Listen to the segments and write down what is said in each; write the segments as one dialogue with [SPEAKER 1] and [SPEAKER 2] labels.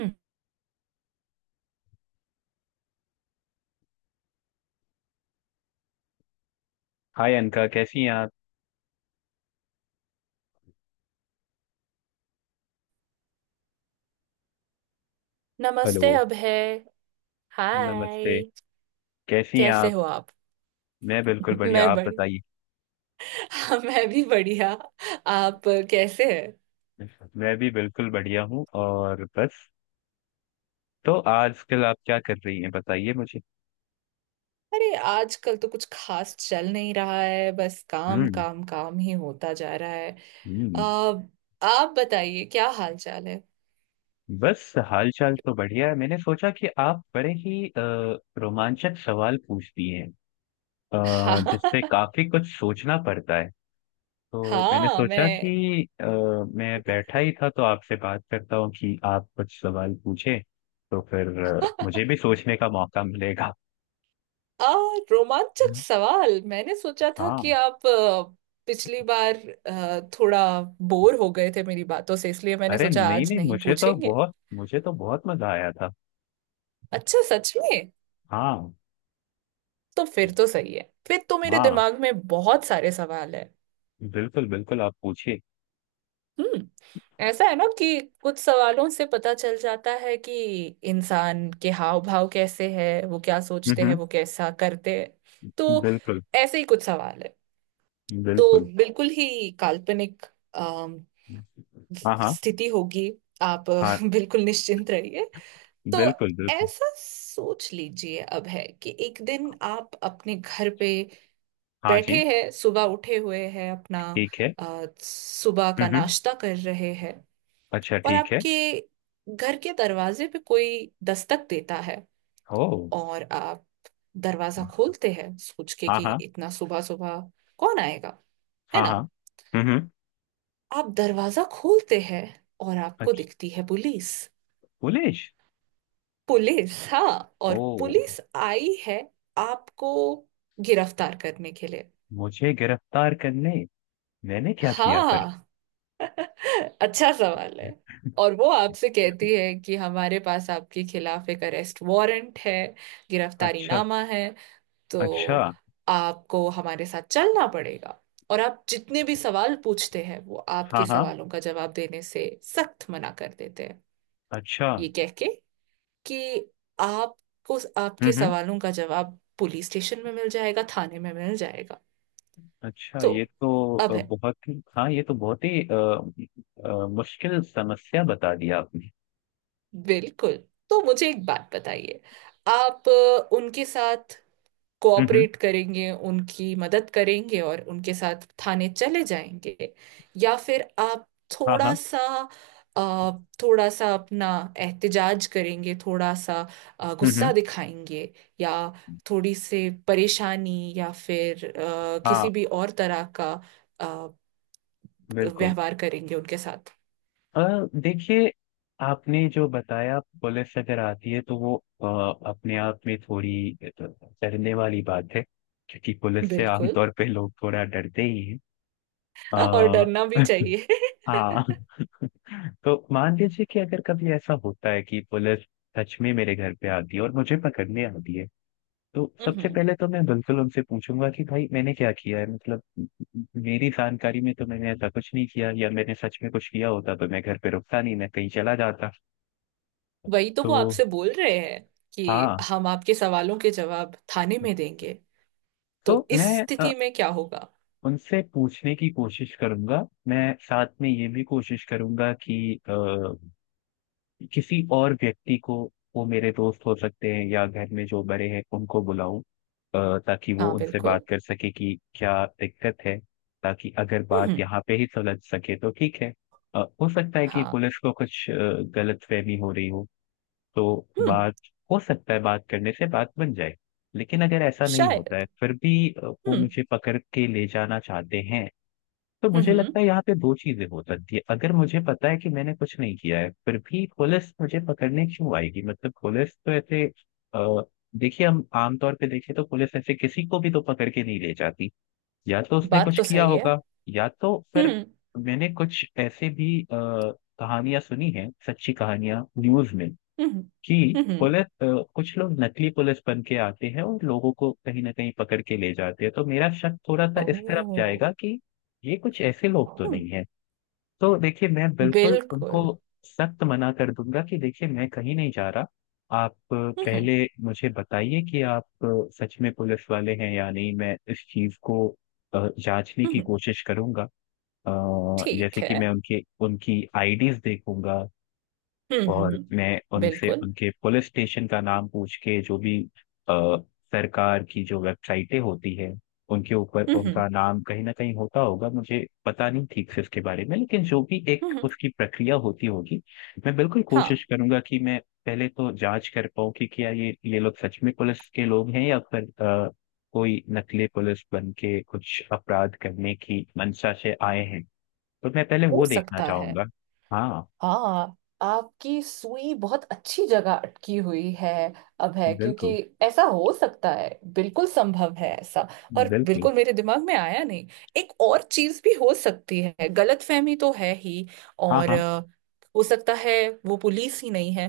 [SPEAKER 1] हम्म।
[SPEAKER 2] Hi अनका, कैसी हैं आप।
[SPEAKER 1] नमस्ते,
[SPEAKER 2] हेलो।
[SPEAKER 1] अभय।
[SPEAKER 2] नमस्ते।
[SPEAKER 1] हाय।
[SPEAKER 2] कैसी हैं
[SPEAKER 1] कैसे
[SPEAKER 2] आप।
[SPEAKER 1] हो आप?
[SPEAKER 2] मैं बिल्कुल बढ़िया।
[SPEAKER 1] मैं
[SPEAKER 2] आप
[SPEAKER 1] बड़ी।
[SPEAKER 2] बताइए।
[SPEAKER 1] हाँ, मैं भी बढ़िया। आप कैसे हैं?
[SPEAKER 2] मैं भी बिल्कुल बढ़िया हूँ। और बस तो आजकल आप क्या कर रही हैं बताइए मुझे।
[SPEAKER 1] अरे, आजकल तो कुछ खास चल नहीं रहा है। बस काम
[SPEAKER 2] हम्म।
[SPEAKER 1] काम काम ही होता जा रहा है। आ,
[SPEAKER 2] हम्म।
[SPEAKER 1] आप बताइए, क्या हाल चाल है?
[SPEAKER 2] बस हाल चाल तो बढ़िया है। मैंने सोचा कि आप बड़े ही रोमांचक सवाल पूछती हैं,
[SPEAKER 1] हाँ
[SPEAKER 2] जिससे काफी कुछ सोचना पड़ता है। तो मैंने
[SPEAKER 1] हाँ,
[SPEAKER 2] सोचा
[SPEAKER 1] मैं।
[SPEAKER 2] कि मैं बैठा ही था तो आपसे बात करता हूँ कि आप कुछ सवाल पूछे, तो फिर मुझे भी सोचने का मौका मिलेगा।
[SPEAKER 1] आ, रोमांचक
[SPEAKER 2] हम्म।
[SPEAKER 1] सवाल, मैंने सोचा था कि
[SPEAKER 2] हाँ।
[SPEAKER 1] आप पिछली बार थोड़ा बोर हो गए थे मेरी बातों से, इसलिए मैंने
[SPEAKER 2] अरे
[SPEAKER 1] सोचा
[SPEAKER 2] नहीं
[SPEAKER 1] आज
[SPEAKER 2] नहीं,
[SPEAKER 1] नहीं
[SPEAKER 2] मुझे तो
[SPEAKER 1] पूछेंगे।
[SPEAKER 2] बहुत मुझे तो बहुत मजा आया था।
[SPEAKER 1] अच्छा, सच में?
[SPEAKER 2] हाँ।
[SPEAKER 1] तो फिर तो सही है। फिर तो मेरे
[SPEAKER 2] हाँ।
[SPEAKER 1] दिमाग में बहुत सारे सवाल है।
[SPEAKER 2] बिल्कुल बिल्कुल, आप पूछिए।
[SPEAKER 1] हम्म। ऐसा है ना कि कुछ सवालों से पता चल जाता है कि इंसान के हाव भाव कैसे है, वो क्या
[SPEAKER 2] हम्म।
[SPEAKER 1] सोचते हैं,
[SPEAKER 2] हम्म।
[SPEAKER 1] वो कैसा करते हैं। तो
[SPEAKER 2] बिल्कुल
[SPEAKER 1] ऐसे ही कुछ सवाल है। तो
[SPEAKER 2] बिल्कुल।
[SPEAKER 1] बिल्कुल ही काल्पनिक अम,
[SPEAKER 2] हाँ। हाँ।
[SPEAKER 1] स्थिति होगी। आप
[SPEAKER 2] हाँ।
[SPEAKER 1] बिल्कुल निश्चिंत रहिए। तो
[SPEAKER 2] बिल्कुल बिल्कुल।
[SPEAKER 1] ऐसा सोच लीजिए, अब है कि एक दिन आप अपने घर पे
[SPEAKER 2] हाँ जी।
[SPEAKER 1] बैठे हैं, सुबह उठे हुए हैं, अपना
[SPEAKER 2] ठीक है।
[SPEAKER 1] सुबह का
[SPEAKER 2] हम्म। हम्म।
[SPEAKER 1] नाश्ता कर रहे हैं।
[SPEAKER 2] अच्छा,
[SPEAKER 1] और
[SPEAKER 2] ठीक है।
[SPEAKER 1] आपके घर के दरवाजे पे कोई दस्तक देता है।
[SPEAKER 2] ओ।
[SPEAKER 1] और आप दरवाजा खोलते हैं, सोच के
[SPEAKER 2] हाँ।
[SPEAKER 1] कि
[SPEAKER 2] हाँ।
[SPEAKER 1] इतना सुबह सुबह कौन आएगा, है
[SPEAKER 2] हाँ।
[SPEAKER 1] ना।
[SPEAKER 2] हाँ। हम्म। हम्म।
[SPEAKER 1] आप दरवाजा खोलते हैं, और आपको
[SPEAKER 2] अच्छा।
[SPEAKER 1] दिखती है पुलिस।
[SPEAKER 2] पुलिस?
[SPEAKER 1] पुलिस, हाँ।
[SPEAKER 2] ओ।
[SPEAKER 1] और पुलिस आई है आपको गिरफ्तार करने के लिए।
[SPEAKER 2] मुझे गिरफ्तार करने? मैंने क्या किया पर?
[SPEAKER 1] हाँ, अच्छा सवाल है। और वो आपसे कहती है कि हमारे पास आपके खिलाफ एक अरेस्ट वारंट है, गिरफ्तारी
[SPEAKER 2] अच्छा।
[SPEAKER 1] नामा है।
[SPEAKER 2] अच्छा।
[SPEAKER 1] तो आपको हमारे साथ चलना पड़ेगा। और आप जितने भी सवाल पूछते हैं, वो
[SPEAKER 2] हाँ
[SPEAKER 1] आपके
[SPEAKER 2] हाँ।
[SPEAKER 1] सवालों का जवाब देने से सख्त मना कर देते हैं।
[SPEAKER 2] अच्छा।
[SPEAKER 1] ये कह के कि आपको
[SPEAKER 2] हम्म।
[SPEAKER 1] आपके
[SPEAKER 2] हम्म।
[SPEAKER 1] सवालों का जवाब पुलिस स्टेशन में मिल जाएगा, थाने में मिल जाएगा।
[SPEAKER 2] अच्छा,
[SPEAKER 1] तो
[SPEAKER 2] ये तो
[SPEAKER 1] अब है।
[SPEAKER 2] बहुत ही, हाँ ये तो बहुत ही मुश्किल समस्या बता दिया आपने।
[SPEAKER 1] बिल्कुल। तो मुझे एक बात बताइए। आप उनके साथ
[SPEAKER 2] हम्म। हम्म।
[SPEAKER 1] कोऑपरेट करेंगे, उनकी मदद करेंगे और उनके साथ थाने चले जाएंगे? या फिर आप
[SPEAKER 2] हाँ
[SPEAKER 1] थोड़ा
[SPEAKER 2] हाँ।
[SPEAKER 1] सा अ, थोड़ा सा अपना एहतिजाज करेंगे, थोड़ा सा
[SPEAKER 2] हम्म।
[SPEAKER 1] गुस्सा
[SPEAKER 2] हम्म।
[SPEAKER 1] दिखाएंगे? या थोड़ी से परेशानी? या फिर
[SPEAKER 2] हाँ।
[SPEAKER 1] किसी भी और तरह का अ,
[SPEAKER 2] बिल्कुल।
[SPEAKER 1] व्यवहार करेंगे उनके साथ?
[SPEAKER 2] अ, देखिए, आपने जो बताया पुलिस अगर आती है तो वो अ, अपने आप में थोड़ी डरने वाली बात है, क्योंकि पुलिस से
[SPEAKER 1] बिल्कुल।
[SPEAKER 2] आमतौर पे लोग थोड़ा डरते ही हैं।
[SPEAKER 1] और
[SPEAKER 2] अ,
[SPEAKER 1] डरना भी चाहिए।
[SPEAKER 2] हाँ। तो मान लीजिए कि अगर कभी ऐसा होता है कि पुलिस सच में मेरे घर पे आती है और मुझे पकड़ने आती है, तो सबसे
[SPEAKER 1] हम्म।
[SPEAKER 2] पहले तो मैं बिल्कुल उनसे पूछूंगा कि भाई मैंने क्या किया है। मतलब मेरी जानकारी में तो मैंने ऐसा कुछ नहीं किया, या मैंने सच में कुछ किया होता तो मैं घर पे रुकता नहीं, मैं कहीं चला जाता।
[SPEAKER 1] वही तो वो
[SPEAKER 2] तो
[SPEAKER 1] आपसे बोल रहे हैं कि
[SPEAKER 2] हाँ,
[SPEAKER 1] हम आपके सवालों के जवाब थाने में देंगे।
[SPEAKER 2] तो
[SPEAKER 1] तो इस
[SPEAKER 2] मैं
[SPEAKER 1] स्थिति में क्या होगा?
[SPEAKER 2] उनसे पूछने की कोशिश करूंगा। मैं साथ में ये भी कोशिश करूंगा कि किसी और व्यक्ति को, वो मेरे दोस्त हो सकते हैं या घर में जो बड़े हैं, उनको बुलाऊं, ताकि वो
[SPEAKER 1] हाँ,
[SPEAKER 2] उनसे बात
[SPEAKER 1] बिल्कुल।
[SPEAKER 2] कर सके कि क्या दिक्कत है। ताकि अगर
[SPEAKER 1] हम्म
[SPEAKER 2] बात
[SPEAKER 1] हम्म,
[SPEAKER 2] यहाँ पे ही सुलझ सके तो ठीक है। हो सकता है कि
[SPEAKER 1] हाँ।
[SPEAKER 2] पुलिस को कुछ गलतफहमी हो रही हो, तो
[SPEAKER 1] हम्म।
[SPEAKER 2] बात, हो सकता है बात करने से बात बन जाए। लेकिन अगर ऐसा नहीं होता
[SPEAKER 1] शायद।
[SPEAKER 2] है, फिर भी वो
[SPEAKER 1] हम्म
[SPEAKER 2] मुझे पकड़ के ले जाना चाहते हैं, तो
[SPEAKER 1] हम्म।
[SPEAKER 2] मुझे लगता है यहाँ पे दो चीजें हो सकती है। अगर मुझे पता है कि मैंने कुछ नहीं किया है, फिर भी पुलिस मुझे पकड़ने क्यों आएगी। मतलब पुलिस तो ऐसे, अ, देखिए, हम आमतौर पे देखें तो पुलिस ऐसे किसी को भी तो पकड़ के नहीं ले जाती। या तो उसने
[SPEAKER 1] बात
[SPEAKER 2] कुछ
[SPEAKER 1] तो
[SPEAKER 2] किया
[SPEAKER 1] सही है।
[SPEAKER 2] होगा, या तो फिर
[SPEAKER 1] हम्म
[SPEAKER 2] मैंने कुछ ऐसे भी कहानियां सुनी हैं, सच्ची कहानियां न्यूज में
[SPEAKER 1] हम्म।
[SPEAKER 2] जी।
[SPEAKER 1] हम्म हम्म,
[SPEAKER 2] पुलिस, कुछ लोग नकली पुलिस बन के आते हैं और लोगों को कहीं ना कहीं पकड़ के ले जाते हैं, तो मेरा शक थोड़ा सा इस तरफ
[SPEAKER 1] ओह।
[SPEAKER 2] जाएगा कि ये कुछ ऐसे लोग तो
[SPEAKER 1] हम्म।
[SPEAKER 2] नहीं है। तो देखिए, मैं बिल्कुल उनको
[SPEAKER 1] बिल्कुल।
[SPEAKER 2] सख्त मना कर दूंगा कि देखिए मैं कहीं नहीं जा रहा। आप
[SPEAKER 1] हम्म
[SPEAKER 2] पहले मुझे बताइए कि आप सच में पुलिस वाले हैं या नहीं। मैं इस चीज को जांचने की
[SPEAKER 1] हम्म।
[SPEAKER 2] कोशिश करूंगा। अ,
[SPEAKER 1] ठीक
[SPEAKER 2] जैसे
[SPEAKER 1] है।
[SPEAKER 2] कि मैं उनके, उनकी आईडीज देखूंगा, और
[SPEAKER 1] हम्म।
[SPEAKER 2] मैं उनसे
[SPEAKER 1] बिल्कुल।
[SPEAKER 2] उनके पुलिस स्टेशन का नाम पूछ के, जो भी अ, सरकार की जो वेबसाइटें होती है उनके ऊपर
[SPEAKER 1] हम्म
[SPEAKER 2] उनका नाम कहीं ना कहीं होता होगा, मुझे पता नहीं ठीक से उसके बारे में, लेकिन जो भी एक
[SPEAKER 1] हम्म।
[SPEAKER 2] उसकी प्रक्रिया होती होगी, मैं बिल्कुल
[SPEAKER 1] हाँ,
[SPEAKER 2] कोशिश करूंगा कि मैं पहले तो जांच कर पाऊँ कि क्या ये लोग सच में पुलिस के लोग हैं, या फिर कोई नकली पुलिस बन के कुछ अपराध करने की मंशा से आए हैं। तो मैं पहले
[SPEAKER 1] हो
[SPEAKER 2] वो देखना
[SPEAKER 1] सकता है।
[SPEAKER 2] चाहूंगा। हाँ।
[SPEAKER 1] हाँ। आपकी सुई बहुत अच्छी जगह अटकी हुई है, अब है, क्योंकि
[SPEAKER 2] बिल्कुल
[SPEAKER 1] ऐसा हो सकता है। बिल्कुल संभव है ऐसा। और
[SPEAKER 2] बिल्कुल।
[SPEAKER 1] बिल्कुल मेरे दिमाग में आया नहीं। एक और चीज भी हो सकती है, गलतफहमी तो है ही।
[SPEAKER 2] हाँ।
[SPEAKER 1] और
[SPEAKER 2] हाँ।
[SPEAKER 1] हो सकता है वो पुलिस ही नहीं है।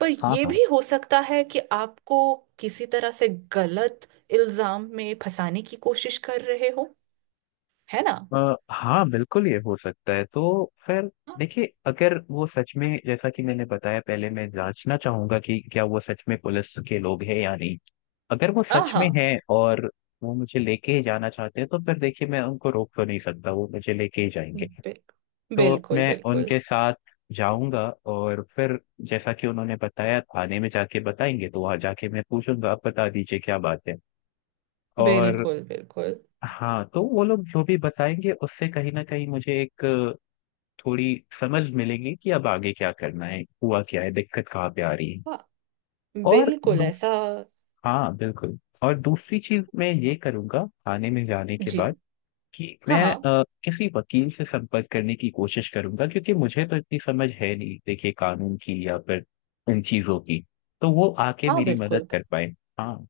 [SPEAKER 1] पर
[SPEAKER 2] हाँ।
[SPEAKER 1] ये
[SPEAKER 2] हाँ।
[SPEAKER 1] भी हो सकता है कि आपको किसी तरह से गलत इल्जाम में फंसाने की कोशिश कर रहे हो, है ना।
[SPEAKER 2] हाँ बिल्कुल, ये हो सकता है। तो फिर देखिए, अगर वो सच में, जैसा कि मैंने बताया पहले मैं जांचना चाहूंगा कि क्या वो सच में पुलिस के लोग हैं या नहीं। अगर वो
[SPEAKER 1] हाँ
[SPEAKER 2] सच में
[SPEAKER 1] हाँ,
[SPEAKER 2] हैं और वो मुझे लेके ही जाना चाहते हैं, तो फिर देखिए मैं उनको रोक तो नहीं सकता, वो मुझे लेके ही जाएंगे।
[SPEAKER 1] बिल,
[SPEAKER 2] तो
[SPEAKER 1] बिल्कुल
[SPEAKER 2] मैं
[SPEAKER 1] बिल्कुल।
[SPEAKER 2] उनके साथ जाऊंगा, और फिर जैसा कि उन्होंने बताया थाने में जाके बताएंगे, तो वहां जाके मैं पूछूंगा आप बता दीजिए क्या बात है। और
[SPEAKER 1] बिल्कुल बिल्कुल।
[SPEAKER 2] हाँ, तो वो लोग जो भी बताएंगे उससे कहीं ना कहीं मुझे एक थोड़ी समझ मिलेगी कि अब आगे क्या करना है, हुआ क्या है, दिक्कत कहाँ पे आ रही है।
[SPEAKER 1] हाँ,
[SPEAKER 2] और
[SPEAKER 1] बिल्कुल ऐसा।
[SPEAKER 2] हाँ बिल्कुल, और दूसरी चीज मैं ये करूंगा थाने में जाने के
[SPEAKER 1] जी।
[SPEAKER 2] बाद कि
[SPEAKER 1] हाँ
[SPEAKER 2] मैं
[SPEAKER 1] हाँ।
[SPEAKER 2] किसी वकील से संपर्क करने की कोशिश करूंगा, क्योंकि मुझे तो इतनी समझ है नहीं देखिए, कानून की या फिर इन चीजों की, तो वो आके
[SPEAKER 1] हाँ,
[SPEAKER 2] मेरी मदद
[SPEAKER 1] बिल्कुल।
[SPEAKER 2] कर पाए। हाँ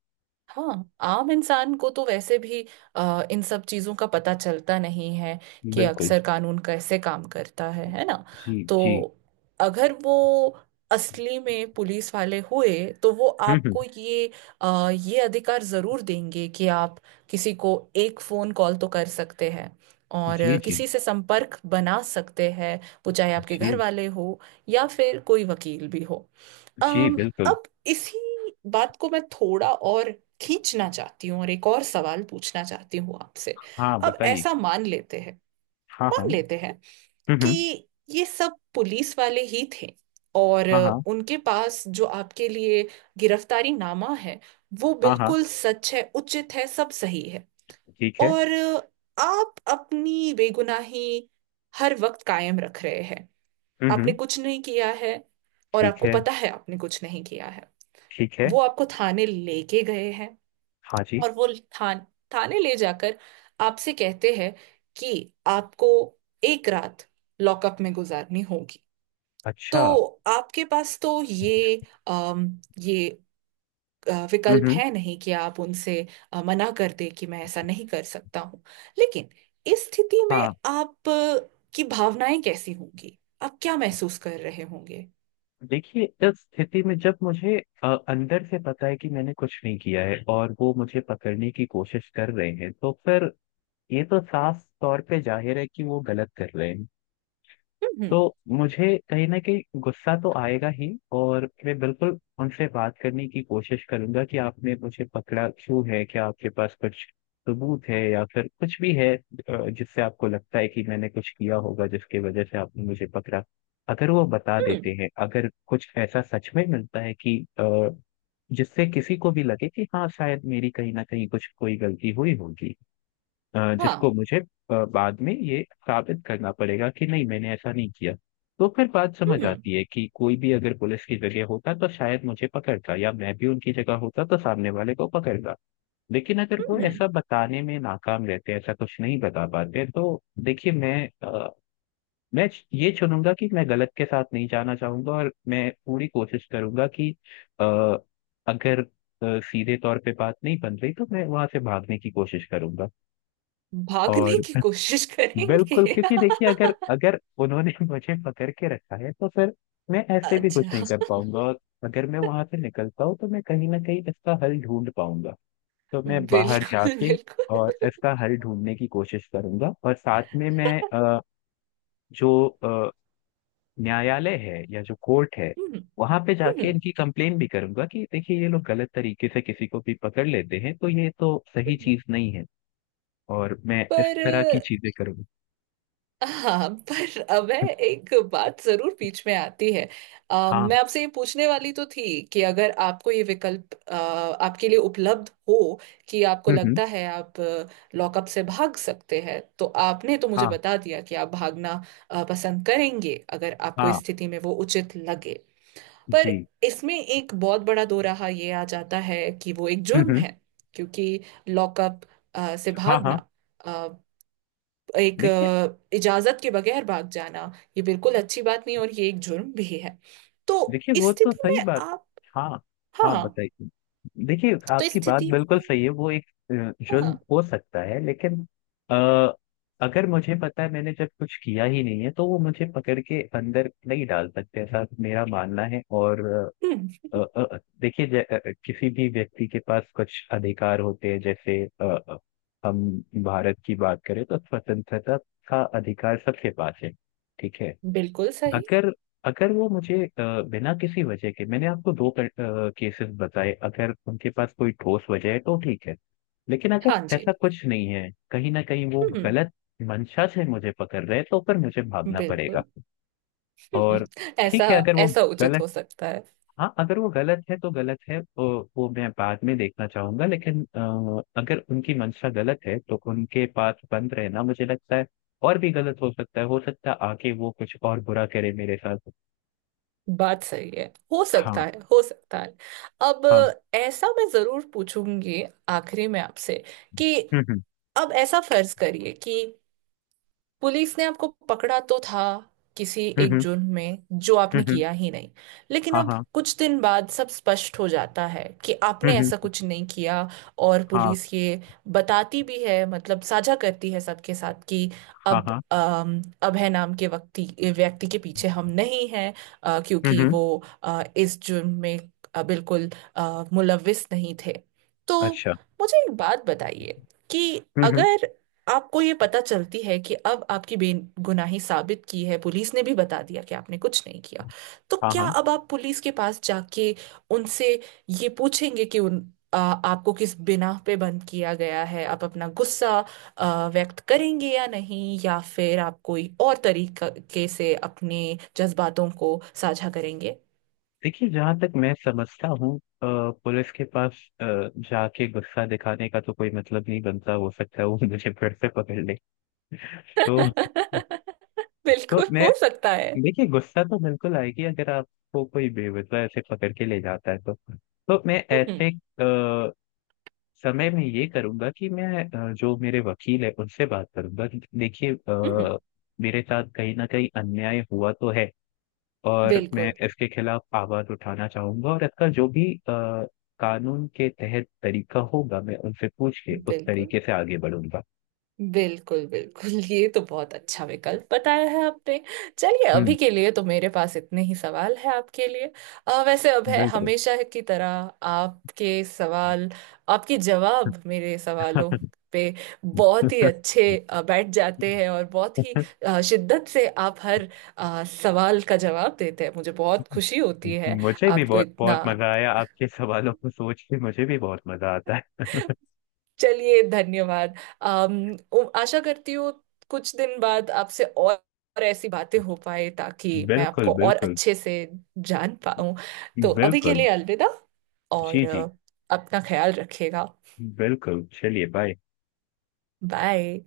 [SPEAKER 1] हाँ, आम इंसान को तो वैसे भी इन सब चीजों का पता चलता नहीं है कि
[SPEAKER 2] बिल्कुल।
[SPEAKER 1] अक्सर कानून कैसे काम करता है ना।
[SPEAKER 2] जी।
[SPEAKER 1] तो
[SPEAKER 2] जी।
[SPEAKER 1] अगर वो असली में पुलिस वाले हुए, तो वो
[SPEAKER 2] हम्म। हम्म।
[SPEAKER 1] आपको ये अधिकार जरूर देंगे कि आप किसी को एक फोन कॉल तो कर सकते हैं और
[SPEAKER 2] जी। जी।
[SPEAKER 1] किसी से संपर्क बना सकते हैं। वो चाहे आपके घर
[SPEAKER 2] जी।
[SPEAKER 1] वाले हो, या फिर कोई वकील भी हो।
[SPEAKER 2] जी।
[SPEAKER 1] अम,
[SPEAKER 2] बिल्कुल।
[SPEAKER 1] अब इसी बात को मैं थोड़ा और खींचना चाहती हूँ और एक और सवाल पूछना चाहती हूँ आपसे।
[SPEAKER 2] हाँ
[SPEAKER 1] अब
[SPEAKER 2] बताइए।
[SPEAKER 1] ऐसा मान लेते हैं,
[SPEAKER 2] हाँ। हाँ।
[SPEAKER 1] मान लेते हैं
[SPEAKER 2] हम्म।
[SPEAKER 1] कि
[SPEAKER 2] हम्म।
[SPEAKER 1] ये सब पुलिस वाले ही थे। और
[SPEAKER 2] हाँ। हाँ।
[SPEAKER 1] उनके पास जो आपके लिए गिरफ्तारी नामा है, वो
[SPEAKER 2] हाँ। हाँ।
[SPEAKER 1] बिल्कुल सच है, उचित है, सब सही है।
[SPEAKER 2] ठीक है।
[SPEAKER 1] और आप अपनी बेगुनाही हर वक्त कायम रख रहे हैं।
[SPEAKER 2] हम्म।
[SPEAKER 1] आपने
[SPEAKER 2] हम्म।
[SPEAKER 1] कुछ नहीं किया है, और
[SPEAKER 2] ठीक
[SPEAKER 1] आपको
[SPEAKER 2] है।
[SPEAKER 1] पता है आपने कुछ नहीं किया है।
[SPEAKER 2] ठीक है।
[SPEAKER 1] वो आपको थाने लेके गए हैं।
[SPEAKER 2] हाँ जी।
[SPEAKER 1] और वो थान थाने ले जाकर आपसे कहते हैं कि आपको एक रात लॉकअप में गुजारनी होगी। तो
[SPEAKER 2] अच्छा।
[SPEAKER 1] आपके पास तो ये
[SPEAKER 2] हम्म।
[SPEAKER 1] विकल्प
[SPEAKER 2] हम्म।
[SPEAKER 1] है नहीं कि आप उनसे मना कर दे कि मैं ऐसा नहीं कर सकता हूँ। लेकिन इस स्थिति में
[SPEAKER 2] हाँ।
[SPEAKER 1] आप की भावनाएं कैसी होंगी? आप क्या महसूस कर रहे होंगे?
[SPEAKER 2] देखिए, इस स्थिति में जब मुझे अंदर से पता है कि मैंने कुछ नहीं किया है और वो मुझे पकड़ने की कोशिश कर रहे हैं, तो फिर ये तो साफ तौर पे जाहिर है कि वो गलत कर रहे हैं। तो
[SPEAKER 1] हम्म।
[SPEAKER 2] मुझे कहीं ना कहीं गुस्सा तो आएगा ही, और मैं बिल्कुल उनसे बात करने की कोशिश करूंगा कि आपने मुझे पकड़ा क्यों है, क्या आपके पास कुछ सबूत है या फिर कुछ भी है जिससे आपको लगता है कि मैंने कुछ किया होगा जिसकी वजह से आपने मुझे पकड़ा। अगर वो बता देते
[SPEAKER 1] हम्म,
[SPEAKER 2] हैं, अगर कुछ ऐसा सच में मिलता है कि जिससे किसी को भी लगे कि हाँ शायद मेरी कहीं ना कहीं कुछ कोई गलती हुई होगी, जिसको
[SPEAKER 1] हाँ।
[SPEAKER 2] मुझे बाद में ये साबित करना पड़ेगा कि नहीं मैंने ऐसा नहीं किया, तो फिर बात समझ
[SPEAKER 1] हम्म
[SPEAKER 2] आती है कि कोई भी अगर पुलिस की जगह होता तो शायद मुझे पकड़ता, या मैं भी उनकी जगह होता तो सामने वाले को पकड़ता। लेकिन अगर वो
[SPEAKER 1] हम्म। हम्म,
[SPEAKER 2] ऐसा बताने में नाकाम रहते हैं, ऐसा कुछ नहीं बता पाते, तो देखिए मैं मैं ये चुनूंगा कि मैं गलत के साथ नहीं जाना चाहूंगा, और मैं पूरी कोशिश करूंगा कि अ, अगर सीधे तौर पे बात नहीं बन रही तो मैं वहां से भागने की कोशिश करूंगा। और
[SPEAKER 1] भागने की कोशिश
[SPEAKER 2] बिल्कुल,
[SPEAKER 1] करेंगे?
[SPEAKER 2] क्योंकि देखिए अगर, उन्होंने मुझे पकड़ के रखा है तो फिर मैं ऐसे भी कुछ
[SPEAKER 1] अच्छा।
[SPEAKER 2] नहीं कर पाऊंगा, और अगर मैं वहां से निकलता हूँ तो मैं कहीं ना कहीं इसका हल ढूंढ पाऊंगा। तो मैं बाहर
[SPEAKER 1] बिल्कुल
[SPEAKER 2] जाके
[SPEAKER 1] बिल्कुल।
[SPEAKER 2] और इसका हल ढूंढने की कोशिश करूंगा, और साथ में मैं जो अ, न्यायालय है या जो कोर्ट है,
[SPEAKER 1] हम्म,
[SPEAKER 2] वहां पे जाके
[SPEAKER 1] हम्म।
[SPEAKER 2] इनकी कंप्लेन भी करूंगा कि देखिए ये लोग गलत तरीके से किसी को भी पकड़ लेते हैं, तो ये तो सही
[SPEAKER 1] हम्म।
[SPEAKER 2] चीज नहीं है। और मैं इस
[SPEAKER 1] पर,
[SPEAKER 2] तरह की चीजें करूंगा।
[SPEAKER 1] हाँ, पर अब है एक बात जरूर बीच में आती है।
[SPEAKER 2] हाँ।
[SPEAKER 1] मैं आपसे ये पूछने वाली तो थी कि अगर आपको ये विकल्प आपके लिए उपलब्ध हो कि आपको
[SPEAKER 2] हम्म। हम्म।
[SPEAKER 1] लगता है आप लॉकअप से भाग सकते हैं, तो आपने तो मुझे
[SPEAKER 2] हाँ।
[SPEAKER 1] बता दिया कि आप भागना पसंद करेंगे, अगर आपको
[SPEAKER 2] हाँ
[SPEAKER 1] इस स्थिति में वो उचित लगे। पर
[SPEAKER 2] जी।
[SPEAKER 1] इसमें एक बहुत बड़ा दो राह ये आ जाता है कि वो एक
[SPEAKER 2] हम्म।
[SPEAKER 1] जुर्म
[SPEAKER 2] हम्म।
[SPEAKER 1] है। क्योंकि लॉकअप से
[SPEAKER 2] हाँ।
[SPEAKER 1] भागना,
[SPEAKER 2] हाँ।
[SPEAKER 1] अ, एक
[SPEAKER 2] देखिए,
[SPEAKER 1] इजाजत के बगैर भाग जाना, ये बिल्कुल अच्छी बात नहीं, और ये एक जुर्म भी है। तो
[SPEAKER 2] देखिए
[SPEAKER 1] इस
[SPEAKER 2] वो तो
[SPEAKER 1] स्थिति
[SPEAKER 2] सही
[SPEAKER 1] में
[SPEAKER 2] बात,
[SPEAKER 1] आप।
[SPEAKER 2] हाँ
[SPEAKER 1] हाँ
[SPEAKER 2] हाँ
[SPEAKER 1] हाँ।
[SPEAKER 2] बताइए। देखिए,
[SPEAKER 1] तो इस
[SPEAKER 2] आपकी बात
[SPEAKER 1] स्थिति
[SPEAKER 2] बिल्कुल
[SPEAKER 1] में।
[SPEAKER 2] सही है, वो एक
[SPEAKER 1] हाँ
[SPEAKER 2] जुर्म
[SPEAKER 1] हाँ।
[SPEAKER 2] हो सकता है, लेकिन आ, अगर मुझे पता है मैंने जब कुछ किया ही नहीं है, तो वो मुझे पकड़ के अंदर नहीं डाल सकते, ऐसा मेरा मानना है। और
[SPEAKER 1] हम्म,
[SPEAKER 2] देखिए किसी भी व्यक्ति के पास कुछ अधिकार होते हैं, जैसे हम, भारत की बात करें तो स्वतंत्रता का अधिकार सबके पास है। ठीक है,
[SPEAKER 1] बिल्कुल सही।
[SPEAKER 2] अगर अगर वो मुझे बिना किसी वजह के, मैंने आपको दो केसेस बताए, अगर उनके पास कोई ठोस वजह है तो ठीक है, लेकिन अगर
[SPEAKER 1] हाँ जी।
[SPEAKER 2] ऐसा कुछ नहीं है, कहीं ना कहीं वो
[SPEAKER 1] हम्म,
[SPEAKER 2] गलत मंशा से मुझे पकड़ रहे हैं, तो फिर मुझे भागना पड़ेगा।
[SPEAKER 1] बिल्कुल। हम्म,
[SPEAKER 2] और
[SPEAKER 1] ऐसा,
[SPEAKER 2] ठीक है अगर वो
[SPEAKER 1] ऐसा उचित
[SPEAKER 2] गलत,
[SPEAKER 1] हो सकता है।
[SPEAKER 2] हाँ, अगर वो गलत है तो गलत है, वो मैं बाद में देखना चाहूंगा। लेकिन अगर उनकी मंशा गलत है तो उनके पास बंद रहना मुझे लगता है और भी गलत हो सकता है, हो सकता है आगे वो कुछ और बुरा करे मेरे साथ।
[SPEAKER 1] बात सही है। हो
[SPEAKER 2] हाँ।
[SPEAKER 1] सकता है, हो सकता है। अब
[SPEAKER 2] हाँ।
[SPEAKER 1] ऐसा मैं जरूर पूछूंगी आखिरी में आपसे कि,
[SPEAKER 2] हम्म। हम्म।
[SPEAKER 1] अब ऐसा फर्ज करिए कि पुलिस ने आपको पकड़ा तो था किसी एक
[SPEAKER 2] हम्म।
[SPEAKER 1] जुर्म में, जो
[SPEAKER 2] हम्म।
[SPEAKER 1] आपने
[SPEAKER 2] हम्म।
[SPEAKER 1] किया ही नहीं। लेकिन
[SPEAKER 2] हाँ।
[SPEAKER 1] अब
[SPEAKER 2] हाँ।
[SPEAKER 1] कुछ दिन बाद सब स्पष्ट हो जाता है कि आपने
[SPEAKER 2] हम्म।
[SPEAKER 1] ऐसा
[SPEAKER 2] हम्म।
[SPEAKER 1] कुछ नहीं किया। और
[SPEAKER 2] हाँ।
[SPEAKER 1] पुलिस ये बताती भी है, मतलब साझा करती है सबके साथ कि
[SPEAKER 2] हाँ।
[SPEAKER 1] अब
[SPEAKER 2] हाँ।
[SPEAKER 1] अभय नाम के व्यक्ति व्यक्ति के पीछे हम नहीं हैं।
[SPEAKER 2] हम्म।
[SPEAKER 1] क्योंकि
[SPEAKER 2] हम्म।
[SPEAKER 1] वो इस जुर्म में बिल्कुल मुलविस नहीं थे। तो
[SPEAKER 2] अच्छा।
[SPEAKER 1] मुझे एक बात बताइए कि
[SPEAKER 2] हम्म।
[SPEAKER 1] अगर आपको ये पता चलती है कि अब आपकी बेगुनाही साबित की है, पुलिस ने भी बता दिया कि आपने कुछ नहीं किया।
[SPEAKER 2] हम्म।
[SPEAKER 1] तो
[SPEAKER 2] हाँ।
[SPEAKER 1] क्या
[SPEAKER 2] हाँ।
[SPEAKER 1] अब आप पुलिस के पास जाके उनसे ये पूछेंगे कि आपको किस बिना पे बंद किया गया है? आप अपना गुस्सा व्यक्त करेंगे या नहीं, या फिर आप कोई और तरीके से अपने जज्बातों को साझा करेंगे?
[SPEAKER 2] देखिए, जहाँ तक मैं समझता हूँ अ, पुलिस के पास जाके गुस्सा दिखाने का तो कोई मतलब नहीं बनता, हो सकता है वो मुझे फिर से पकड़ ले। तो तो
[SPEAKER 1] बिल्कुल,
[SPEAKER 2] मैं,
[SPEAKER 1] हो सकता है।
[SPEAKER 2] देखिए गुस्सा तो बिल्कुल आएगी अगर आपको कोई बेवजह ऐसे पकड़ के ले जाता है तो। तो मैं
[SPEAKER 1] हम्म
[SPEAKER 2] ऐसे समय मैं ये करूंगा कि मैं जो मेरे वकील है उनसे बात करूंगा कि देखिए
[SPEAKER 1] हम्म।
[SPEAKER 2] मेरे साथ कहीं ना कहीं अन्याय हुआ तो है, और मैं
[SPEAKER 1] बिल्कुल
[SPEAKER 2] इसके खिलाफ आवाज उठाना चाहूंगा, और इसका जो भी कानून के तहत तरीका होगा, मैं उनसे पूछ के उस
[SPEAKER 1] बिल्कुल।
[SPEAKER 2] तरीके से आगे बढ़ूंगा।
[SPEAKER 1] बिल्कुल बिल्कुल। ये तो बहुत अच्छा विकल्प बताया है आपने। चलिए,
[SPEAKER 2] हम्म।
[SPEAKER 1] अभी के लिए तो मेरे पास इतने ही सवाल है आपके लिए। वैसे अब है,
[SPEAKER 2] बिल्कुल।
[SPEAKER 1] हमेशा की तरह आपके सवाल, आपके जवाब मेरे सवालों पे बहुत ही अच्छे बैठ जाते हैं, और बहुत ही शिद्दत से आप हर सवाल का जवाब देते हैं, मुझे बहुत खुशी होती है।
[SPEAKER 2] मुझे भी
[SPEAKER 1] आपको
[SPEAKER 2] बहुत
[SPEAKER 1] इतना।
[SPEAKER 2] बहुत मजा आया, आपके सवालों को सोच के मुझे भी बहुत मजा आता है।
[SPEAKER 1] चलिए, धन्यवाद। आशा करती हूँ कुछ दिन बाद आपसे और ऐसी बातें हो पाए, ताकि मैं
[SPEAKER 2] बिल्कुल
[SPEAKER 1] आपको और
[SPEAKER 2] बिल्कुल।
[SPEAKER 1] अच्छे से जान पाऊं। तो अभी के
[SPEAKER 2] बिल्कुल।
[SPEAKER 1] लिए अलविदा। और
[SPEAKER 2] जी। जी।
[SPEAKER 1] अपना ख्याल रखिएगा।
[SPEAKER 2] बिल्कुल, चलिए बाय।
[SPEAKER 1] बाय।